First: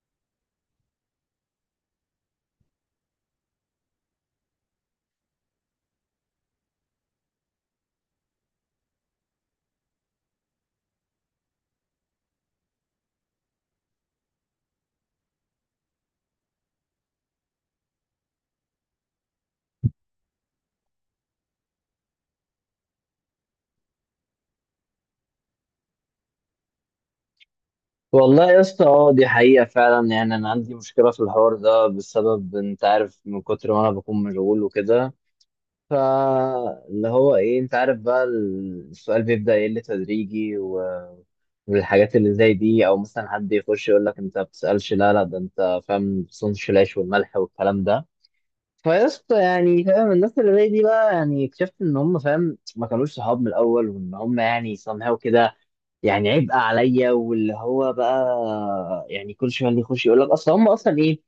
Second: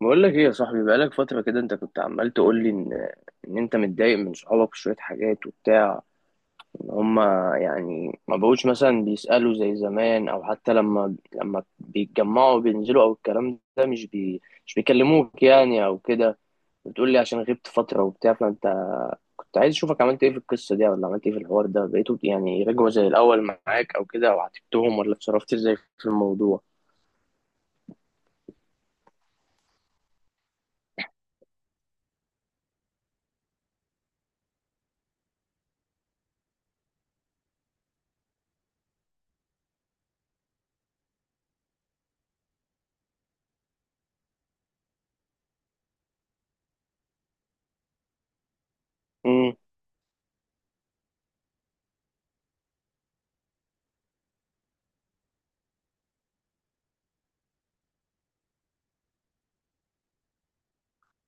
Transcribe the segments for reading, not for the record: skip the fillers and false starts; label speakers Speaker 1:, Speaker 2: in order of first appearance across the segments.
Speaker 1: بقول لك ايه يا صاحبي؟ بقالك فترة كده انت كنت عمال تقول لي ان انت متضايق من صحابك في شوية حاجات وبتاع، ان هما يعني ما بقوش مثلا بيسألوا زي زمان، او حتى لما بيتجمعوا بينزلوا، او الكلام ده مش بيكلموك يعني او كده. بتقول لي عشان غبت فترة وبتاع، فانت كنت عايز اشوفك عملت ايه في القصة دي، ولا عملت ايه في الحوار ده، بقيتوا يعني رجعوا زي الاول معاك او كده، او عاتبتهم، ولا اتصرفت ازاي في الموضوع؟
Speaker 2: والله يا اسطى، اه دي حقيقة فعلا. يعني أنا عندي مشكلة في الحوار ده بسبب، أنت عارف، من كتر ما أنا بكون مشغول وكده. فاللي هو إيه، أنت عارف، بقى السؤال بيبدأ يقل تدريجي والحاجات اللي زي دي، أو مثلا حد يخش يقول لك أنت ما بتسألش. لا لا، ده أنت فاهم بتصونش العيش والملح والكلام ده. فيا اسطى،
Speaker 1: امم.
Speaker 2: يعني فاهم الناس اللي زي دي بقى، يعني اكتشفت إن هم، فاهم، ما كانوش صحاب من الأول، وإن هم يعني somehow كده يعني عبء عليا. واللي هو بقى يعني كل شويه اللي يخش يقول لك اصل هم اصلا ايه.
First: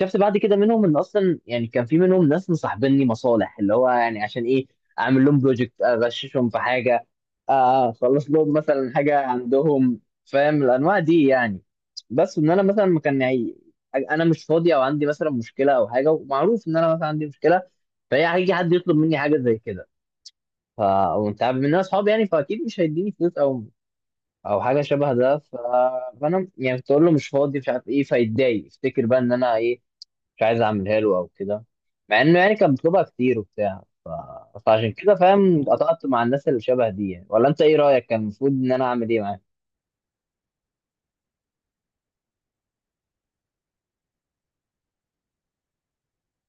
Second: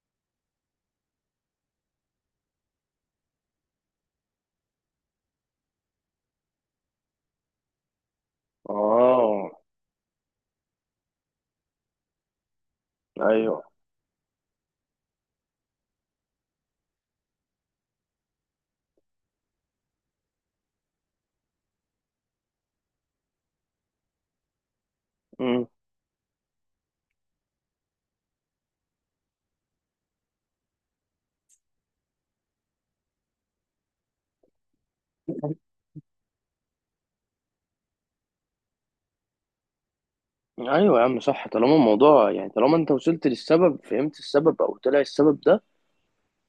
Speaker 2: شفت بعد كده منهم ان اصلا يعني كان في منهم ناس مصاحبيني مصالح، اللي هو يعني عشان ايه؟ اعمل لهم بروجكت، اغششهم في حاجه، اخلص لهم مثلا حاجه
Speaker 1: اه.
Speaker 2: عندهم، فاهم الانواع دي يعني. بس ان انا مثلا ما كان يعني
Speaker 1: ايوه.
Speaker 2: انا مش فاضي، او عندي مثلا مشكله او حاجه، ومعروف ان انا مثلا عندي مشكله. فهي هيجي حد يطلب مني حاجه زي كده ف وانت عارف ان انا اصحابي، يعني فاكيد مش هيديني فلوس او او حاجه شبه ده ف.
Speaker 1: إمم.
Speaker 2: فانا يعني كنت اقول له مش فاضي، مش عارف ايه، فيتضايق يفتكر بقى ان انا ايه، مش عايز اعملها له او كده. مع انه يعني كان بيطلبها كتير وبتاع ف. فعشان كده، فاهم، قطعت مع الناس اللي شبه دي يعني. ولا انت ايه رايك؟ كان المفروض ان انا اعمل ايه معاه؟
Speaker 1: ايوه يا عم، صح. طالما الموضوع يعني طالما انت وصلت للسبب، فهمت السبب او طلع السبب ده،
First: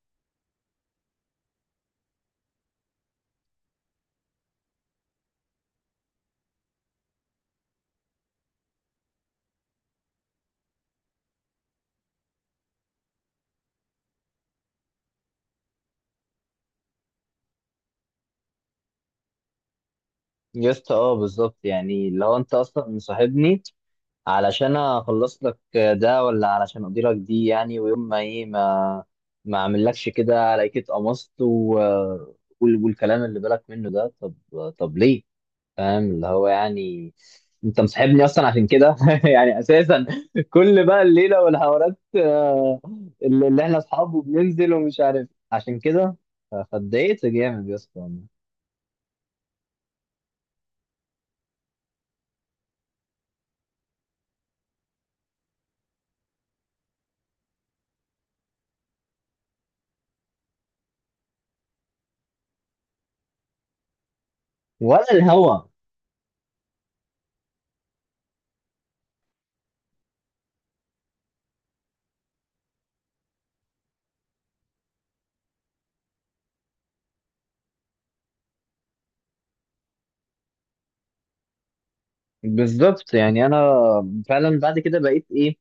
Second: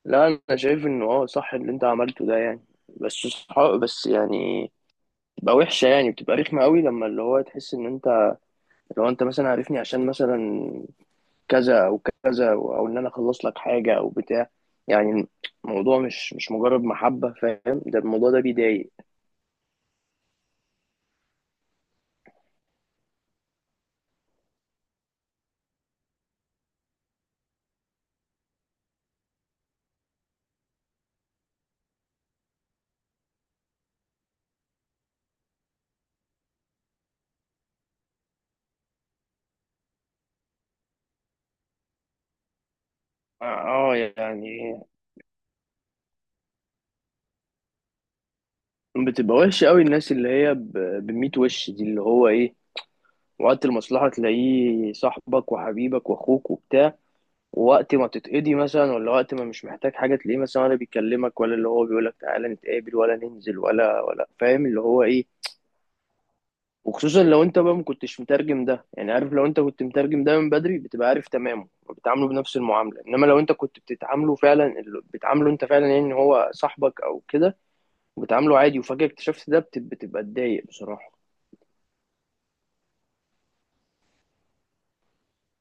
Speaker 1: لا انا شايف انه اه صح اللي انت عملته ده يعني. بس صح، بس يعني بتبقى وحشه، يعني بتبقى رخمه قوي لما اللي هو تحس ان انت، لو انت مثلا عارفني عشان مثلا كذا او كذا او أو ان انا اخلص لك حاجه او بتاع يعني. الموضوع مش مجرد محبه، فاهم؟ ده الموضوع ده بيضايق.
Speaker 2: يا اسطى اه بالظبط. يعني لو انت اصلا مصاحبني علشان اخلص لك ده، ولا علشان اقضي لك دي، يعني ويوم ما ايه، ما ما اعملكش كده، الاقيك اتقمصت و والكلام اللي بالك منه ده. طب طب ليه؟ فاهم اللي هو يعني انت مصاحبني اصلا عشان كده يعني اساسا. كل بقى الليله والحوارات
Speaker 1: اه.
Speaker 2: اللي احنا
Speaker 1: آه،
Speaker 2: اصحاب وبننزل
Speaker 1: يعني
Speaker 2: ومش عارف عشان كده فاتضايقت جامد يا اسطى والله.
Speaker 1: بتبقى وحشه قوي الناس اللي هي بميت وش دي اللي هو ايه، وقت المصلحة تلاقيه صاحبك وحبيبك واخوك وبتاع، ووقت ما تتقضي مثلا، ولا وقت ما مش محتاج حاجة تلاقيه مثلا ولا بيكلمك، ولا اللي هو بيقولك تعالى نتقابل ولا ننزل ولا فاهم اللي هو
Speaker 2: ولا
Speaker 1: ايه.
Speaker 2: الهوا.
Speaker 1: وخصوصا لو انت بقى ما كنتش مترجم ده، يعني عارف لو انت كنت مترجم ده من بدري بتبقى عارف تمامه وبتعامله بنفس المعاملة، انما لو انت كنت بتتعامله فعلا بتعامله انت فعلا يعني ان هو صاحبك او كده، وبتعامله عادي وفجأة اكتشفت ده، بتبقى تضايق بصراحة.
Speaker 2: بالظبط. يعني انا فعلا بعد كده بقيت ايه،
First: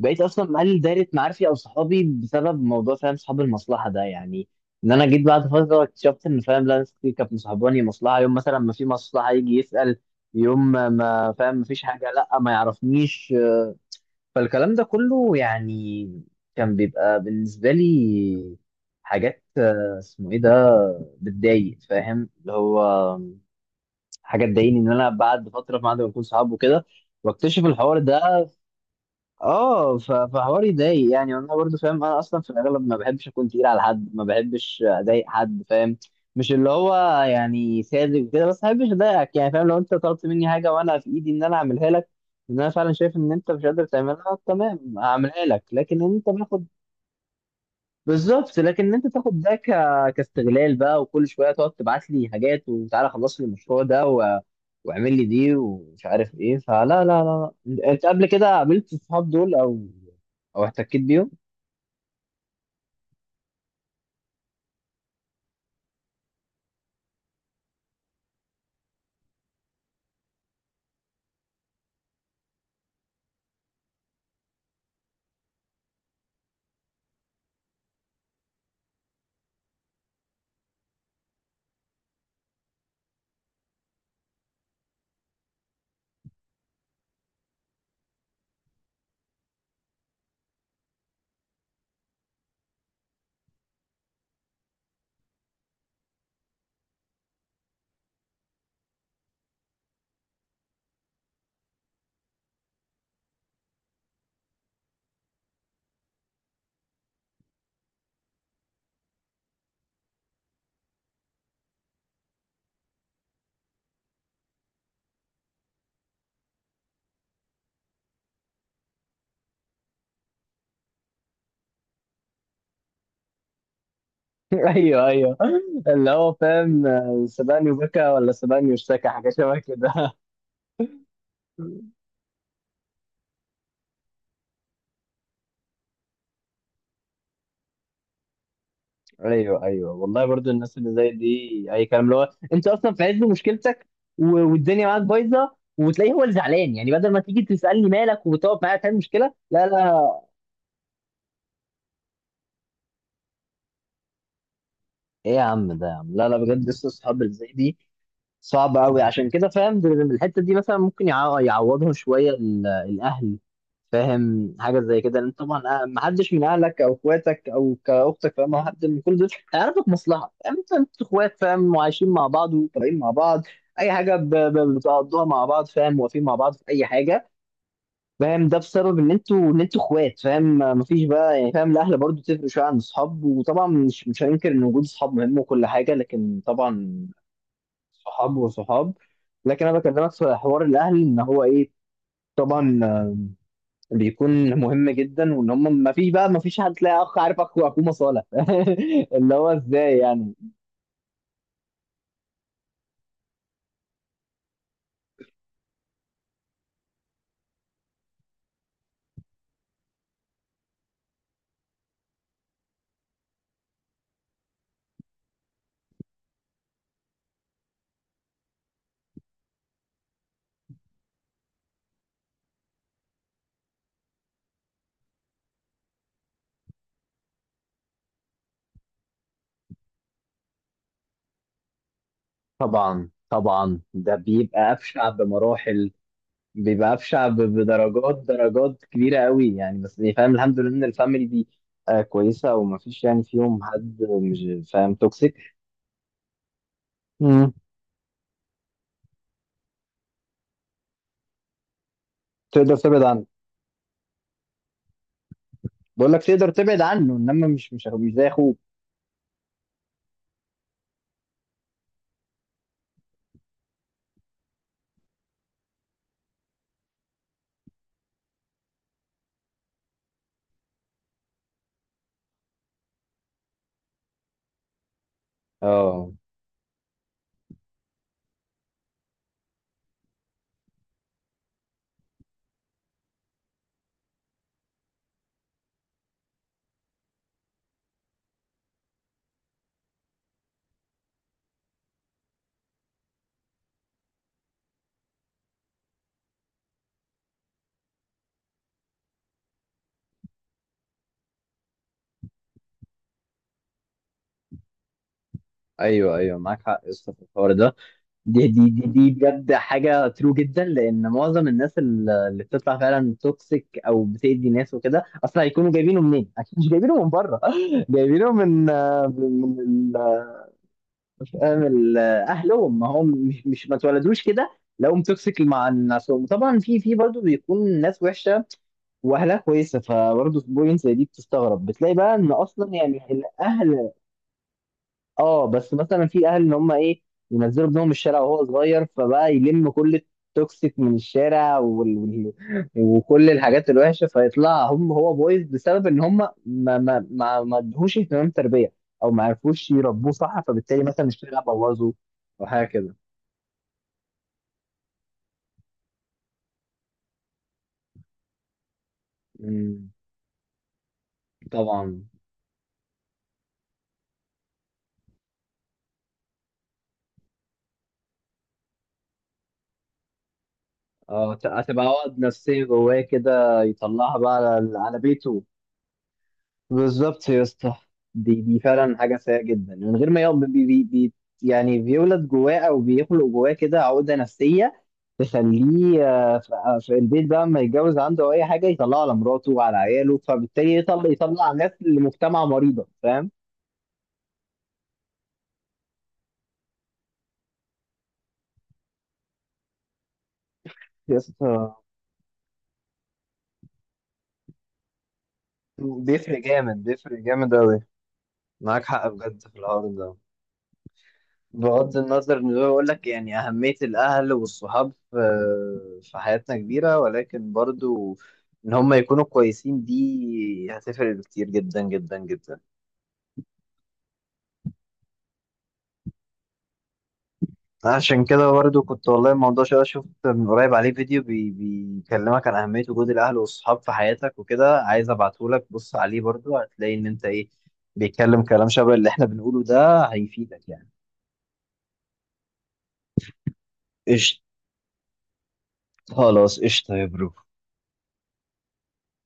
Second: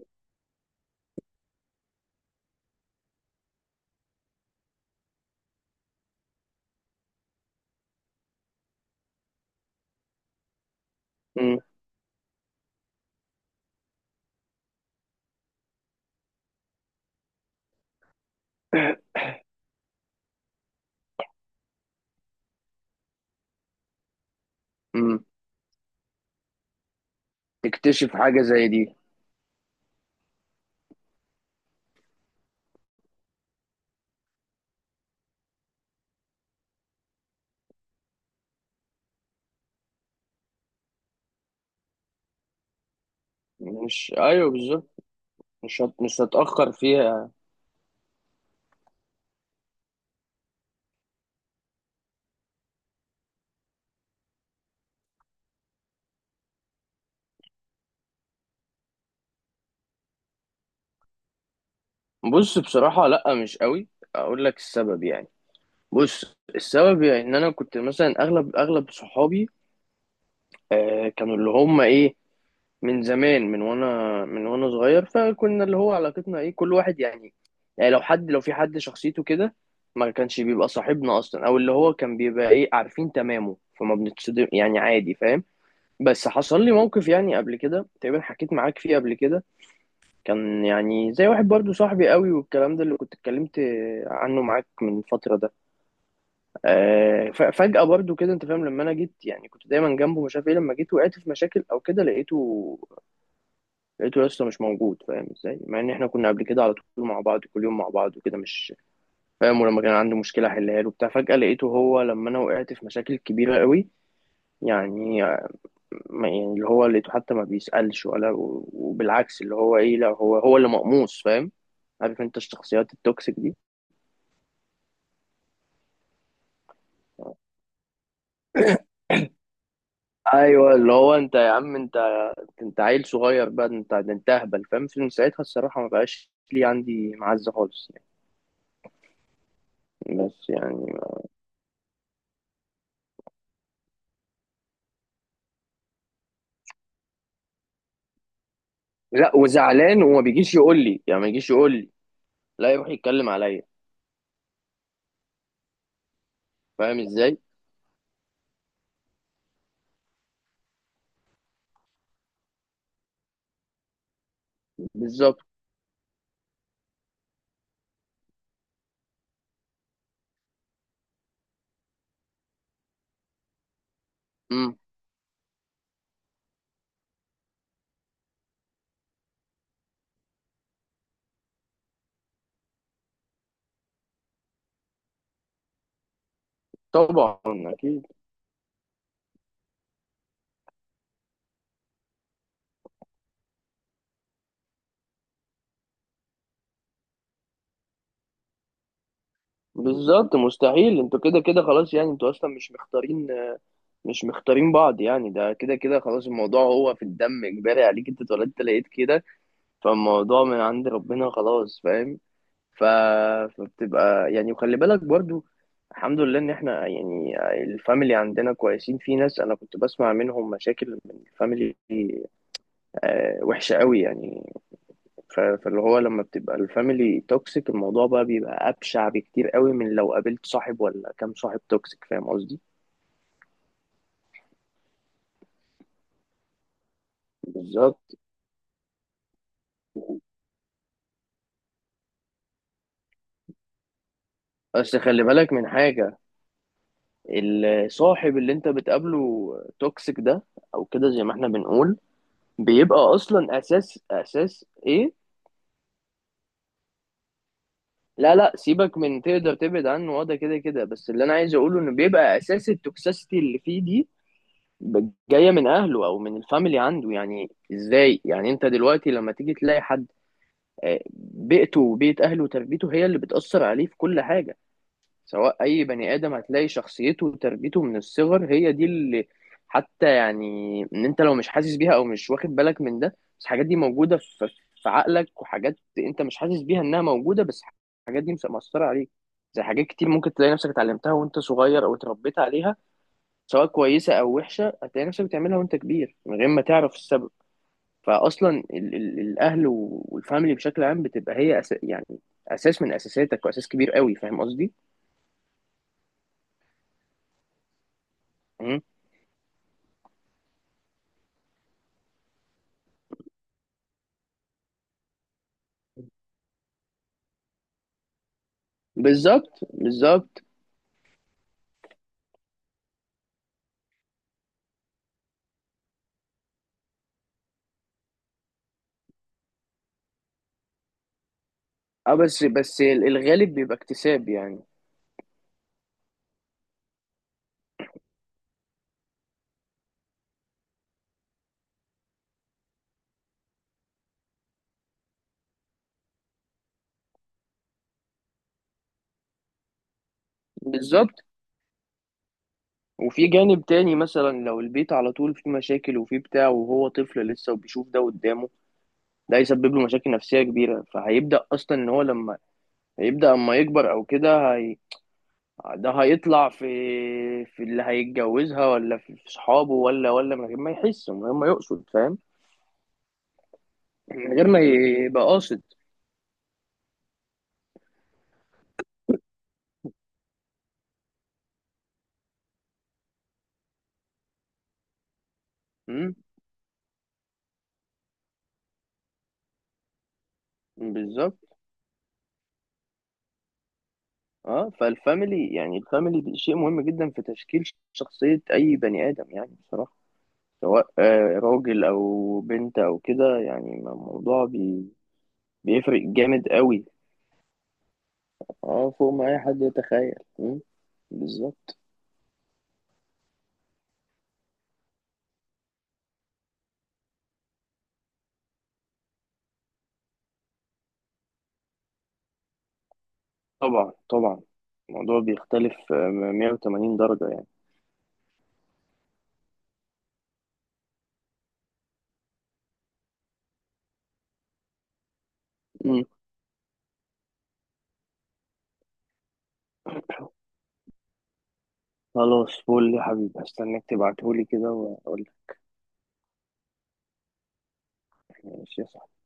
Speaker 2: بقيت اصلا مقلل دايره معارفي او صحابي بسبب موضوع، فاهم، صحاب المصلحه ده يعني. ان انا جيت بعد فتره اكتشفت ان، فاهم، لا، ناس كتير كانت مصاحباني مصلحه. يوم مثلا ما في مصلحه يجي يسال، يوم ما ما فاهم
Speaker 1: امم.
Speaker 2: ما فيش حاجه لا ما يعرفنيش. فالكلام ده كله يعني كان بيبقى بالنسبه لي حاجات اسمه ايه ده، بتضايق، فاهم اللي هو حاجه تضايقني ان انا
Speaker 1: امم.
Speaker 2: بعد فتره بعد ما نكون صحاب وكده واكتشف الحوار
Speaker 1: تكتشف حاجة
Speaker 2: ده.
Speaker 1: زي دي.
Speaker 2: اه فحوار يضايق يعني. انا برضو فاهم، انا اصلا في الاغلب ما بحبش اكون تقيل على حد، ما بحبش اضايق حد، فاهم، مش اللي هو يعني ساذج وكده، بس ما بحبش اضايقك يعني. فاهم، لو انت طلبت مني حاجه وانا في ايدي ان انا اعملها لك، ان انا فعلا شايف ان انت مش قادر
Speaker 1: مش
Speaker 2: تعملها،
Speaker 1: ايوه بالظبط،
Speaker 2: تمام، هعملها لك. لكن ان
Speaker 1: مش
Speaker 2: انت باخد
Speaker 1: هتأخر فيها يعني.
Speaker 2: بالظبط. لكن انت تاخد ده ك. كاستغلال بقى، وكل شويه تقعد تبعت لي حاجات وتعالى خلص لي المشروع ده و واعمل لي دي ومش عارف ايه، فلا لا لا لا. انت قبل كده قابلت الصحاب دول او او احتكيت بيهم؟
Speaker 1: بص بصراحة لأ مش قوي. أقول لك السبب يعني، بص السبب يعني إن أنا كنت مثلا أغلب صحابي آه كانوا اللي هم إيه، من زمان، من وأنا صغير، فكنا اللي هو علاقتنا إيه كل واحد يعني، يعني لو حد لو في حد شخصيته كده ما كانش بيبقى صاحبنا أصلا، أو اللي هو كان بيبقى إيه عارفين تمامه، فما بنتصدم يعني عادي، فاهم؟ بس حصل لي موقف يعني قبل كده تقريبا حكيت معاك فيه قبل كده، كان يعني زي واحد برضو صاحبي قوي، والكلام ده اللي كنت اتكلمت عنه معاك من فترة ده، فجأة برضو كده انت فاهم، لما انا جيت يعني كنت دايما جنبه مش عارف ايه، لما جيت وقعت في مشاكل او كده لقيته لسه مش موجود، فاهم ازاي؟ مع ان احنا كنا قبل كده على طول مع بعض، كل يوم مع بعض وكده، مش فاهم، ولما كان عنده مشكلة احلها له وبتاع، فجأة لقيته هو لما انا وقعت في مشاكل كبيرة قوي يعني، يعني اللي هو لقيته حتى ما بيسألش، ولا وبالعكس اللي هو ايه، لا هو اللي مقموص، فاهم؟ عارف انت الشخصيات التوكسيك دي.
Speaker 2: ايوه ايوه، اللي هو فاهم سبقني وبكى، ولا سبقني واشتكى، حاجه شبه كده.
Speaker 1: ايوه اللي هو انت يا عم انت، انت عيل صغير بقى، انت ده انت اهبل، فاهم؟ من ساعتها الصراحه ما بقاش لي عندي معزه خالص يعني.
Speaker 2: ايوه ايوه والله. برضو
Speaker 1: بس
Speaker 2: الناس اللي
Speaker 1: يعني.
Speaker 2: زي دي اي كلام. اللي هو انت اصلا في عز مشكلتك و- والدنيا معاك بايظه، وتلاقيه هو اللي زعلان. يعني بدل ما تيجي تسالني مالك وتقعد معايا، تعمل مشكله.
Speaker 1: لا
Speaker 2: لا
Speaker 1: وزعلان
Speaker 2: لا.
Speaker 1: وما بيجيش يقول لي، يعني ما يجيش يقول لي، لا يروح يتكلم عليا.
Speaker 2: ايه يا عم ده، يا عم لا لا، بجد لسه
Speaker 1: فاهم
Speaker 2: اصحاب اللي
Speaker 1: ازاي؟
Speaker 2: زي دي صعب قوي. عشان كده، فاهم، الحته دي مثلا ممكن يعوضهم شويه الاهل، فاهم حاجه زي كده. لان
Speaker 1: بالظبط.
Speaker 2: طبعا ما حدش من اهلك او اخواتك او كاختك، فاهم، او حد من كل دول هيعرفك مصلحه. فاهم، انت انت اخوات، فاهم، وعايشين مع بعض وطالعين مع بعض، اي حاجه
Speaker 1: امم.
Speaker 2: بتقضوها مع بعض، فاهم، واقفين مع بعض في اي حاجه، فاهم، ده بسبب ان انتوا، ان انتوا اخوات، فاهم. مفيش بقى يعني، فاهم، الاهل برضو تفرق شويه عن الاصحاب. وطبعا مش مش هننكر ان وجود اصحاب مهم وكل حاجه، لكن طبعا
Speaker 1: طبعا. اكيد.
Speaker 2: صحاب وصحاب. لكن انا بكلمك في حوار الاهل، ان هو ايه، طبعا بيكون مهم جدا. وان هم، ما فيش بقى، ما فيش حد تلاقي اخ، عارف، اخو اخوه مصالح اللي هو ازاي يعني.
Speaker 1: بالظبط مستحيل، انتوا كده كده خلاص يعني، انتوا اصلا مش مختارين، مش مختارين بعض يعني، ده كده كده خلاص، الموضوع هو في الدم، اجباري عليك، انت اتولدت لقيت كده، فالموضوع من عند ربنا خلاص، فاهم؟ ف... فبتبقى يعني، وخلي بالك برضو، الحمد لله ان احنا يعني الفاميلي عندنا كويسين، في ناس انا كنت بسمع منهم مشاكل من الفاميلي وحشة قوي يعني، فاللي هو لما بتبقى الفاميلي توكسيك الموضوع بقى بيبقى ابشع بكتير قوي من لو قابلت صاحب ولا كام صاحب توكسيك، فاهم قصدي؟
Speaker 2: طبعا طبعا، ده بيبقى افشع بمراحل. بيبقى افشع بدرجات،
Speaker 1: بالظبط.
Speaker 2: درجات كبيره قوي يعني. بس إيه، فاهم الحمد لله ان الفاميلي دي آه كويسه، وما فيش يعني فيهم حد مش فاهم
Speaker 1: بس خلي
Speaker 2: توكسيك.
Speaker 1: بالك من حاجة،
Speaker 2: مم.
Speaker 1: الصاحب اللي انت بتقابله توكسيك ده او كده زي ما احنا بنقول،
Speaker 2: تقدر
Speaker 1: بيبقى
Speaker 2: تبعد عنه.
Speaker 1: اصلا اساس ايه،
Speaker 2: بقول لك تقدر تبعد عنه، انما مش مش مش زي
Speaker 1: لا لا
Speaker 2: اخوك.
Speaker 1: سيبك من تقدر تبعد عنه، وده كده كده، بس اللي انا عايز اقوله انه بيبقى اساس التوكسيسيتي اللي فيه دي جايه من اهله او من الفاميلي عنده يعني، ازاي يعني انت دلوقتي لما تيجي تلاقي حد آه، بيئته وبيئه اهله وتربيته هي اللي بتاثر عليه في كل حاجه، سواء اي
Speaker 2: اه،
Speaker 1: بني ادم هتلاقي شخصيته وتربيته من الصغر هي دي اللي، حتى يعني ان انت لو مش حاسس بيها او مش واخد بالك من ده، بس الحاجات دي موجوده في عقلك، وحاجات انت مش حاسس بيها انها موجوده، بس الحاجات دي مأثره عليك، زي حاجات كتير ممكن تلاقي نفسك اتعلمتها وانت صغير او اتربيت عليها، سواء كويسه او وحشه هتلاقي نفسك بتعملها وانت كبير من غير ما تعرف السبب. فاصلا ال الاهل والفاميلي بشكل عام بتبقى هي أس يعني اساس من اساساتك، واساس كبير قوي، فاهم قصدي؟
Speaker 2: ايوه ايوه، معاك حق يا اسطى في الحوار ده. دي دي دي دي بجد حاجه ترو جدا، لان معظم الناس اللي بتطلع فعلا توكسيك او بتأذي ناس وكده، اصلا هيكونوا جايبينه منين؟ اكيد مش جايبينه من بره. جايبينه من من من
Speaker 1: بالظبط بالظبط.
Speaker 2: فاهم اهلهم. ما هم مش مش ما اتولدوش كده لقوهم توكسيك مع الناس. طبعا في في برضه بيكون ناس وحشه واهلها كويسه، فبرضه في بوينت زي دي بتستغرب، بتلاقي بقى
Speaker 1: اه
Speaker 2: ان
Speaker 1: بس
Speaker 2: اصلا
Speaker 1: بس
Speaker 2: يعني
Speaker 1: الغالب بيبقى
Speaker 2: الاهل.
Speaker 1: اكتساب يعني.
Speaker 2: اه بس مثلا في اهل ان هم ايه، ينزلوا ابنهم الشارع وهو صغير، فبقى يلم كل التوكسيك من الشارع وال... وال... وكل الحاجات الوحشه، فيطلع هم هو بويز بسبب ان هم ما ادوهوش اهتمام تربيه، او ما عرفوش يربوه صح، فبالتالي مثلا
Speaker 1: بالظبط.
Speaker 2: الشارع بوظه او حاجه كده.
Speaker 1: وفي جانب تاني مثلا لو البيت على طول فيه مشاكل وفيه بتاع وهو طفل لسه وبيشوف ده قدامه، ده هيسبب له
Speaker 2: امم.
Speaker 1: مشاكل نفسية كبيرة، فهيبدأ أصلا إن هو
Speaker 2: طبعا.
Speaker 1: لما، هيبدأ أما يكبر أو كده ده هيطلع في اللي هيتجوزها، ولا في صحابه، ولا من غير ما يحس، من غير
Speaker 2: اه
Speaker 1: ما
Speaker 2: هتبقى
Speaker 1: يقصد،
Speaker 2: عقد
Speaker 1: فاهم؟
Speaker 2: نفسيه جواه كده، يطلعها
Speaker 1: من
Speaker 2: بقى
Speaker 1: غير ما
Speaker 2: على على
Speaker 1: يبقى
Speaker 2: بيته.
Speaker 1: قاصد.
Speaker 2: بالظبط يا اسطى. دي دي فعلا حاجه سيئه جدا، من غير ما يقعد بي بي بي يعني بيولد جواه او بيخلق جواه كده عقده نفسيه تخليه
Speaker 1: مم،
Speaker 2: في البيت بقى لما يتجوز، عنده او اي حاجه يطلعه على مراته وعلى عياله، فبالتالي يطلع
Speaker 1: بالظبط.
Speaker 2: يطلع ناس لمجتمع مريضه، فاهم.
Speaker 1: اه فالفاميلي يعني الفاميلي دي شيء مهم جدا في تشكيل شخصية أي بني آدم يعني بصراحة، سواء
Speaker 2: يا اسطى،
Speaker 1: راجل أو بنت أو كده يعني، الموضوع بيفرق
Speaker 2: بيفرق
Speaker 1: جامد
Speaker 2: جامد،
Speaker 1: قوي.
Speaker 2: بيفرق جامد قوي. معاك
Speaker 1: اه
Speaker 2: حق
Speaker 1: فوق ما أي
Speaker 2: بجد في
Speaker 1: حد
Speaker 2: الحوار ده.
Speaker 1: يتخيل، مم، بالظبط.
Speaker 2: بغض النظر ان هو يقول لك يعني اهميه الاهل والصحاب في في حياتنا كبيره، ولكن برضو ان هم يكونوا كويسين دي هتفرق كتير جدا جدا جدا.
Speaker 1: طبعا طبعا الموضوع بيختلف 180 درجة يعني.
Speaker 2: عشان كده برضو كنت، والله الموضوع شويه، شفت من قريب عليه فيديو بيكلمك عن اهميه وجود الاهل والصحاب في حياتك وكده، عايز ابعته لك. بص
Speaker 1: مم.
Speaker 2: عليه برضو، هتلاقي ان انت ايه، بيتكلم كلام شبه اللي احنا بنقوله ده، هيفيدك يعني.
Speaker 1: خلاص فول يا حبيبي، هستناك
Speaker 2: قشطة.
Speaker 1: تبعتهولي كده وأقول لك.
Speaker 2: خلاص قشطة يا برو.
Speaker 1: ماشي يا صاحبي.